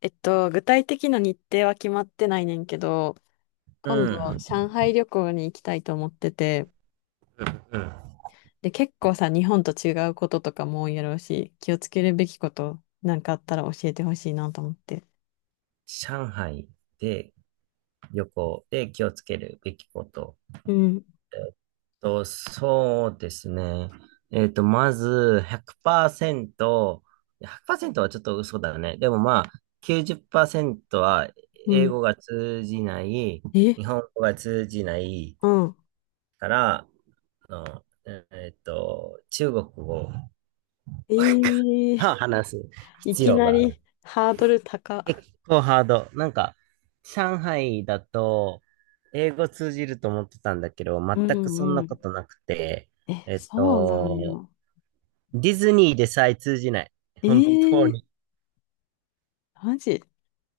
具体的な日程は決まってないねんけど、う今度、ん。上海旅行に行きたいと思ってて、うん。で、結構さ、日本と違うこととかも多いやろうし、気をつけるべきことなんかあったら教えてほしいなと思って。上海で旅行で気をつけるべきこと。うん、と、そうですね。まず100%、100%はちょっと嘘だね。でもまあ、90%はう英ん。語が通じない、え、日本語が通じないうん。から、あの、中国語をえー、話すい必き要ながある。りハードル高。結構ハード。なんか、上海だと、英語通じると思ってたんだけど、う全くそんんうなこん。となくて、え、えっそうなんと、よ。ディズニーでさえ通じない。え本当ー、に。マジ。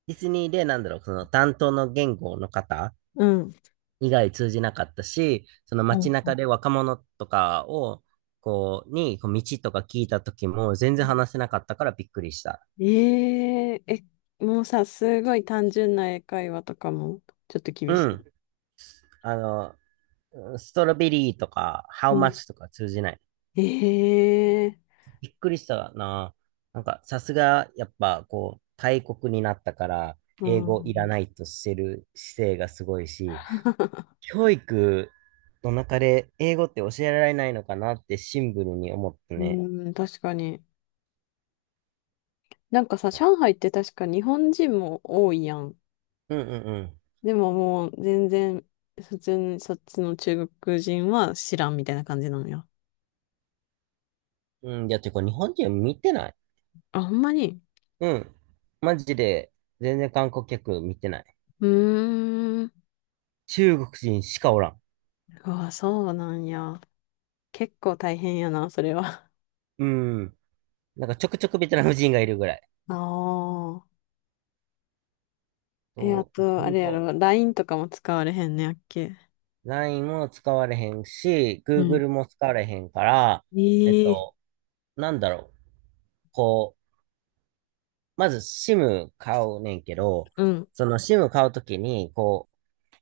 ディズニーで、なんだろう、その担当の言語の方うん。以外通じなかったし、そのう街ん。中で若者とかを、こう、に、こう道とか聞いた時も全然話せなかったからびっくりした。えええ、もうさ、すごい単純な英会話とかも、ちょっとう厳しん。い。あの、ストロベリーとか、ハうウマッん。チとか通じない。ええ。びっくりしたな。なんか、さすが、やっぱ、こう、大国になったから、う英語いらん、ないとしてる姿勢がすごいし、教育の中で英語って教えられないのかなってシンプルに思ったうね。ん、確かに。なんかさ、上海って確か日本人も多いやん。うんうんでももう全然、普通にそっちの中国人は知らんみたいな感じなのよ。うん。うん、いや、てか、日本人見てない。あ、ほんまに。うん。マジで、全然観光客見てない。うーん。中国人しかおらん。うわ、そうなんや。結構大変やな、それは。うん。なんか、ちょくちょくベトナム人がいるぐらい。ああ。え、あそう、と、あほんれやと。ろ、LINE とかも使われへんねやっけ。LINE も使われへんし、うん。Google も使われへんから、えっええ。と、なんだろう。こう、まず SIM 買うねんけど、うん、その SIM 買うときに、こ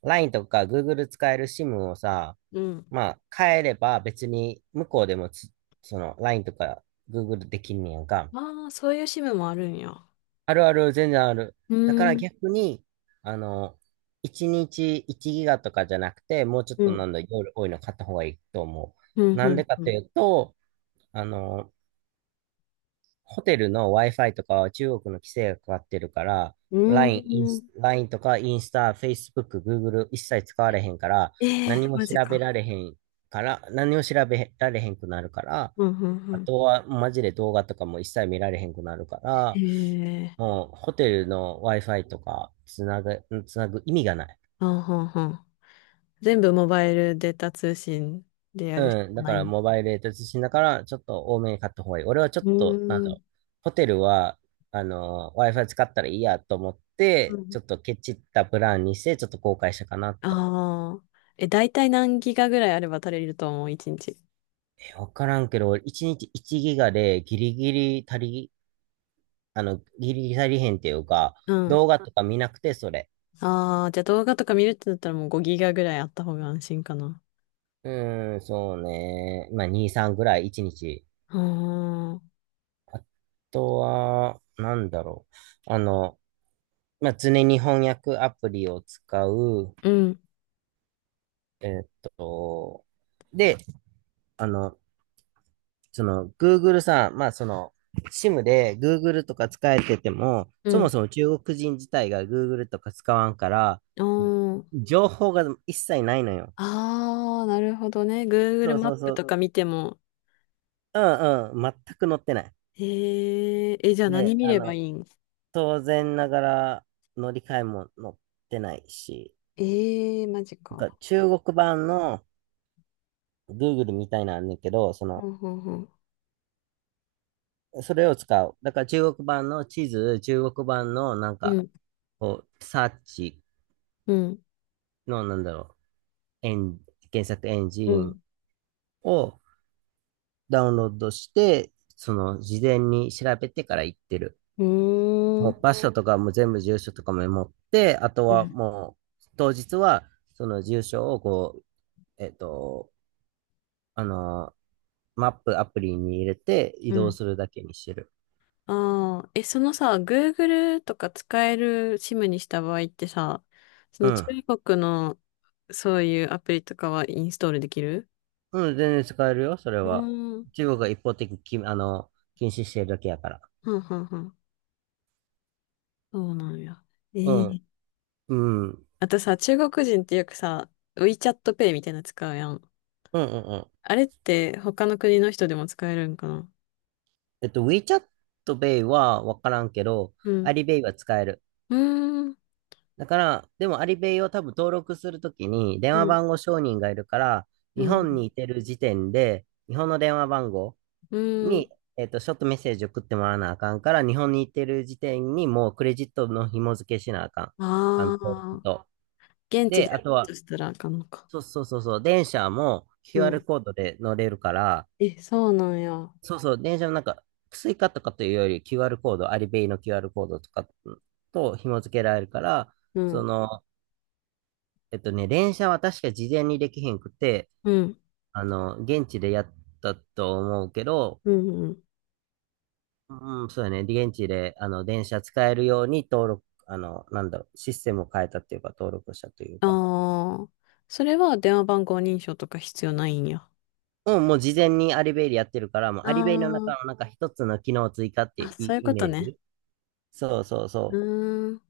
う、LINE とか Google 使える SIM をさ、うん。まあ、変えれば別に向こうでもその LINE とか Google できんねやんか。ああ、そういう支部もあるんや。あるある、全然ある。うだからーん、逆に、あの、1日1ギガとかじゃなくて、もうちょっうとなん、んだ、夜多いの買った方がいいと思うん、う。なうんん、でかうとん。いうと、あの、ホテルの Wi-Fi とかは中国の規制がかかってるから、うー LINE、イん。ンス LINE とかインスタ、Facebook、Google 一切使われへんから、え何え、もマ調ジか。べられへん何も調べられへんくなるから、うん、うん、うあん。とはマジで動画とかも一切見られへんくなるから、ええ。もうホテルの Wi-Fi とかつなぐ意味がない。あんはんはん。全部モバイルデータ通信でやるしうん。かだかないら、ん。モバイルで通信だから、ちょっと多めに買った方がいい。俺はちょっうと、なんーだん、ろう。ホテルは、Wi-Fi 使ったらいいやと思っうて、ちん。ょっとケチったプランにして、ちょっと後悔したかなと。ああ、え、大体何ギガぐらいあれば足りると思う、一日。え、わからんけど、俺1日1ギガでギリギリ足りへんっていうか、うん。動画とか見なくて、それ。ああ、じゃあ動画とか見るってなったらもう5ギガぐらいあった方が安心かな。うーん、そうね。まあ、2、3ぐらい1日。ああ、あとは、なんだろう。まあ、常に翻訳アプリを使う。うん、えーっと、で、あの、その、Google さん、まあ、その、SIM で Google とか使えてても、うそもん。そも中国人自体が Google とか使わんから、ああ、情報が一切ないのよ。ああ、なるほどね。そ Google うマッそうプそとう。か見ても。うんうん。全く載ってない。えー、え、じゃあ何で、見ればいいん。当然ながら乗り換えも載ってないし、えー、マジなんかか。中国版の Google みたいなんだけど、そほの、んほんほん。それを使う。だから中国版の地図、中国版のなんうか、ん、こう、サーチうん、の、なんだろう、検索エンジうンん。をダウンロードして、その、事前に調べてから行ってる。うーもう、ん、場所とかも全部住所とかも持って、あとうはん、もう、当日は、その住所を、こう、えっと、あのマップアプリに入れて移う動ん。するだけにしてる。ああ、え、そのさ、Google とか使える SIM にした場合ってさ、そうの中ん。国のそういうアプリとかはインストールできる。うん、全然使えるよ、それうは。ーん。中国が一方的にき、あの、禁止してるだけやから。はんはんはん。そうなんや。うえん。え。うん。うんあとさ、中国人ってよくさ、WeChat Pay みたいなの使うやん。うんうん。あれって他の国の人でも使えるんかな。WeChat Pay はわからんけど、うん。Alipay は使える。うーん。だから、でも Alipay を多分登録するときに電う話ん。番号承認がいるから、う日本にん。いてる時点で、日本の電話番号うに、ん。ショートメッセージ送ってもらわなあかんから、日本にいてる時点にもうクレジットの紐付けしなあかん。あ登録あと。ー、現地で、であやるとは、としたらあかんのか。そうそうそうそう、電車も う QR ん。コードで乗れるから、え、そうなんや。そうそう、電車のなんか、スイカとかというより QR コード、アリベイの QR コードとかと紐付けられるから、うそん。の、電車は確か事前にできへんくて、うん。現地でやったと思うけど、うん。うん。うん、そうやね、現地で、電車使えるように登録、なんだろう、システムを変えたっていうか、登録したというか、ああ、それは電話番号認証とか必要ないんや。うん、もう事前にアリベイでやってるから、もうアあリベイの中のなんか一つの機能追加ってあ、あ、いうそうイいうイことメーね。ジそうそううそう。ーん。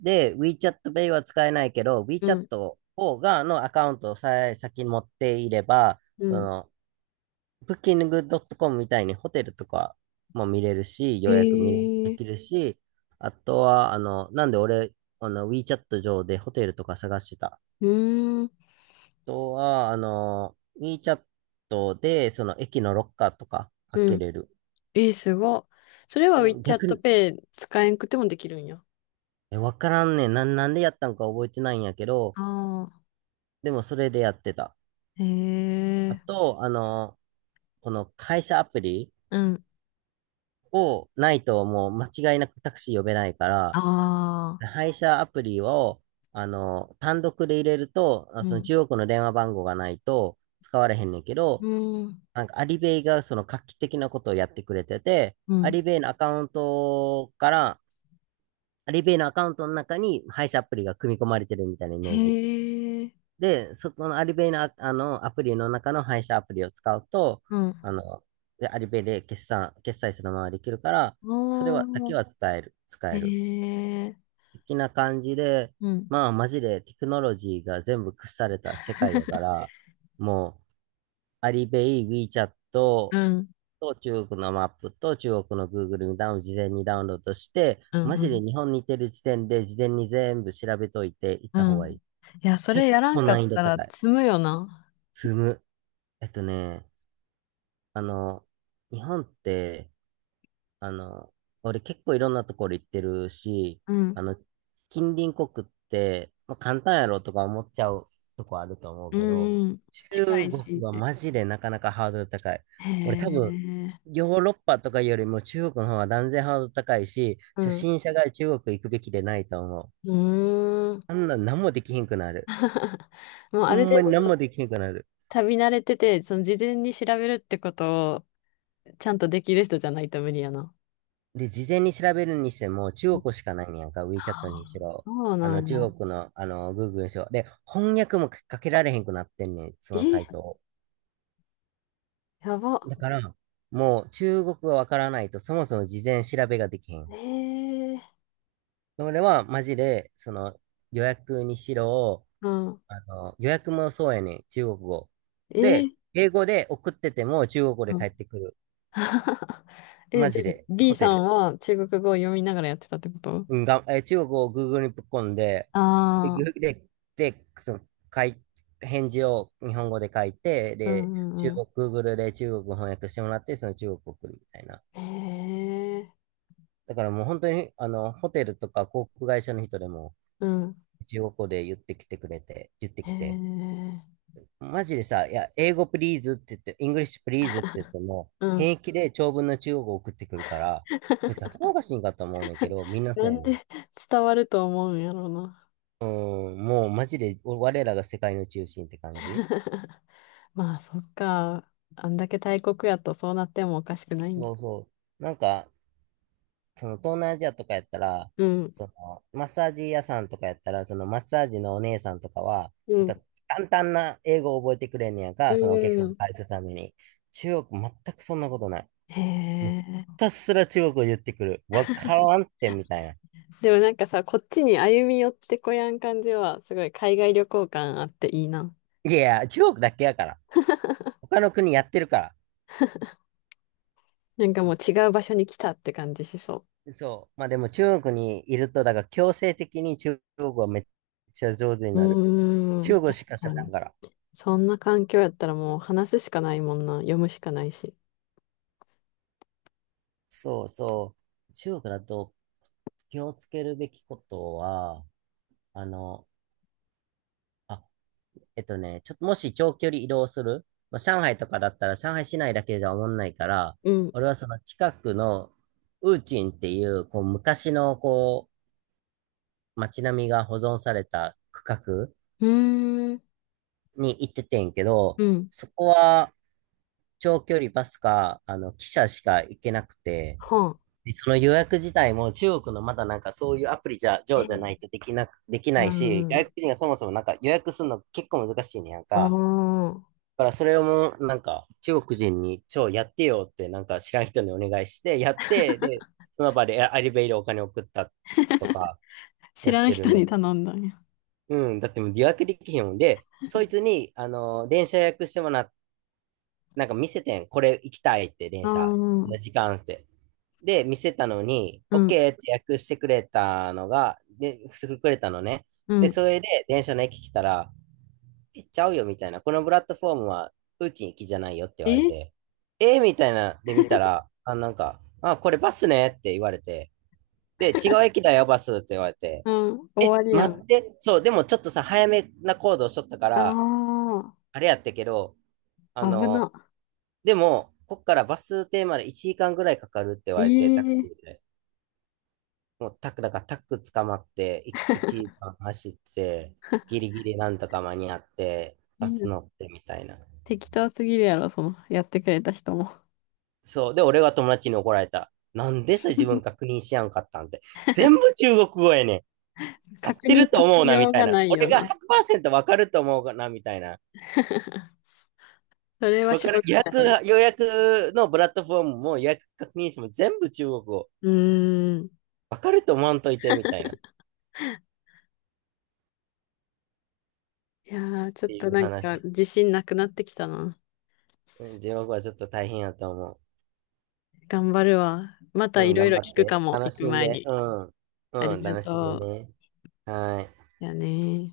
で、WeChat Pay は使えないけど、う WeChat ん。のアカウントをさえ先に持っていれば、うそん。の、Booking.com みたいにホテルとかも見れるし、予へ約見れでえ。きるし、あとは、なんで俺、WeChat 上でホテルとか探してた。あうーん。とは、WeChat で、その、駅のロッカーとか開うけん。れる。えー、すごっ。それは うん、WeChat 逆に、Pay 使えんくてもできるんや。え、わからんねん。なんでやったんか覚えてないんやけど、ああ。でもそれでやってた。へあえ、と、この配車アプリうん。をないともう間違いなくタクシー呼べないから、ああ、配車アプリを、単独で入れると、うそのん。中国の電話番号がないと使われへんねんけうど、ん。なんかアリベイがその画期的なことをやってくれてて、うアん。リベイのアカウントから、アリベイのアカウントの中に配車アプリが組み込まれてるみたいなイへメージ。え、で、そこのアリベイの、あのアプリの中の配車アプリを使うと、うん。あの、で、アリベイで決済するままできるから、それは、だおけー、は伝える、使へえる。え、的な感じで、うん。まあ、マジでテクノロジーが全部屈された世界やか ら、もう、アリベイ、WeChat うとん。中国のマップと中国の Google にダウン、事前にダウンロードして、うん。マうジでん。日本にいてる時点で事前に全部調べといて行っうた方がいん。い。いや、それ結やらん構か難易っ度たら高い。積むよな。積む。えっとね、あの、日本って、あの、俺結構いろんなところ行ってるし、うん。あの、近隣国って、まあ、簡単やろとか思っちゃうとこあると思ううけど、ん。うん。近中いしっ国はて。マジでなかなかハードル高い。へ俺多分、え、ヨーロッパとかよりも中国の方が断然ハードル高いし、う初ん。心者が中国行くべきでないと思う。うーん。あんな何もできひんくなる。もうあほるん程まに何も度できひんくなる。旅慣れてて、その事前に調べるってことをちゃんとできる人じゃないと無理やな。で、事前に調べるにしても、中国しかないんやんか、は WeChat にしあ、ろ、そうなんや。中国の、Google にしろ。で、翻訳もかけられへんくなってんねん、そのサイえ、トを。やば。だから、もう中国がわからないと、そもそも事前調べができへん。えー、それは、マジで、予約にしろ、うん。予約もそうやねん、中国語。えで、ー、英語で送ってても、中国語でう帰っん。てくる。え、マじゃジあ、で、B ホさテんル。は中国語を読みながらやってたってこと。うん、がん、えー中国を Google にぶっ込んで、で、あぐあー、で、で、その、かい、返事を日本語で書いて、うで、ん中うんう国、Google で中国語翻訳してもらって、その中国を送るみたいな。ん。へえ、だからもう本当に、ホテルとか航空会社の人でも、うん。中国語で言ってきてくれて、言ってへきて、え、マジでさ、いや、英語プリーズって言って、イングリッシュプリーズって言っても、うん。平気で長文の中国語を送ってくるから、こいつ頭おかしいんかと思うねんけど、みんなそなうやんねん。で 伝わると思うんやろうな。うん、もうマジで我らが世界の中心って感じ。 まあ、そっか。あんだけ大国やとそうなってもおかしくないん。そうそう。なんか、その東南アジアとかやったら、うん、そのマッサージ屋さんとかやったら、そのマッサージのお姉さんとかは、うなんかん、簡単な英語を覚えてくれんねやんうか、そのお客さんのん。返すために。中国、全くそんなことない。へもうひえ。たすら中国を言ってくる。わからんってみたいな。でもなんかさ、こっちに歩み寄ってこやん感じは、すごい海外旅行感あっていいな。いやいや、中国だけやから。他の国やってるから。なんかもう違う場所に来たって感じしそそう。まあでも中国にいると、だから強制的に中国語はめっちゃ上手にう。なる。うーん。中国確しかか喋らんに。から。そんな環境やったらもう話すしかないもんな。読むしかないし。そうそう。中国だと気をつけるべきことは、あの、あ、ちょっともし長距離移動する、まあ、上海とかだったら上海市内だけじゃおもんないから、うん。う俺はその近くのウーチンっていう、こう昔のこう街並みが保存された区画ーん。に行っててんけど、うん。そこは、長距離バスか、あの、汽車しか行けなくて、はあ。でその予約自体も中国のまだなんかそういうアプリじゃ、上じゃなえいとえ。できなく、できうないし、んう外国ん。人がそもそもなんか予約するの結構難しいねやんあか。あ。だからそれをもうなんか中国人に超やってよってなんか知らん人にお願いして、やって、で、その場でアリベイでお金送ったとか知やっらんてる人にね。頼んだんや。うん、だってもう予約できへんもんで、そいつに、あの、電車予約してもらっなんか見せてん。これ行きたいって、あ電あ、車。うこのん、時間って。で、見せたのに、OK って訳してくれたのが、で、してくれたのね。うで、ん。それで電車の駅来たら、え、ちゃうよみたいな。このプラットフォームは、うち行きじゃないよって言われえ。て、えーみたいな、で見たら、あ、なんか、あ、これバスねって言われて、で、違う駅だよ、バスって言われて、うん、終え、わりや待ん。って、そう、でもちょっとさ、早めな行動しとったかあら、あれやったけど、ああ、危な。の、でも、こっからバス停まで1時間ぐらいかかるって言えわれて、タクシえ ーで。もうタク、だからタク捕まって、い1時間走って、ギ リギリなんとか間に合って、バみんスな乗ってみたいな。適当すぎるやろ、その、やってくれた人も。そう。で、俺は友達に怒られた。なんでそれ自分 確認しやんかったんて。全部中国語やねん。合っ確て認るのとし思うな、よみうたいがな。ない俺よがな。100%わかると思うな、みたいな。それはわしかょらう予がな約い。が、予約のプラットフォームも予約確認しても全部中国語。うーん。わかると思わんといて、みたいな。っいやー、ちょっていとうなんか話。自信なくなってきたな。うん、地獄はちょっと大変やと思頑張るわ。またう。ういん、ろい頑ろ張聞っくかて。も、楽行くしん前で。に。うん。あうりん、が楽しんでとね。はい。う。やねー。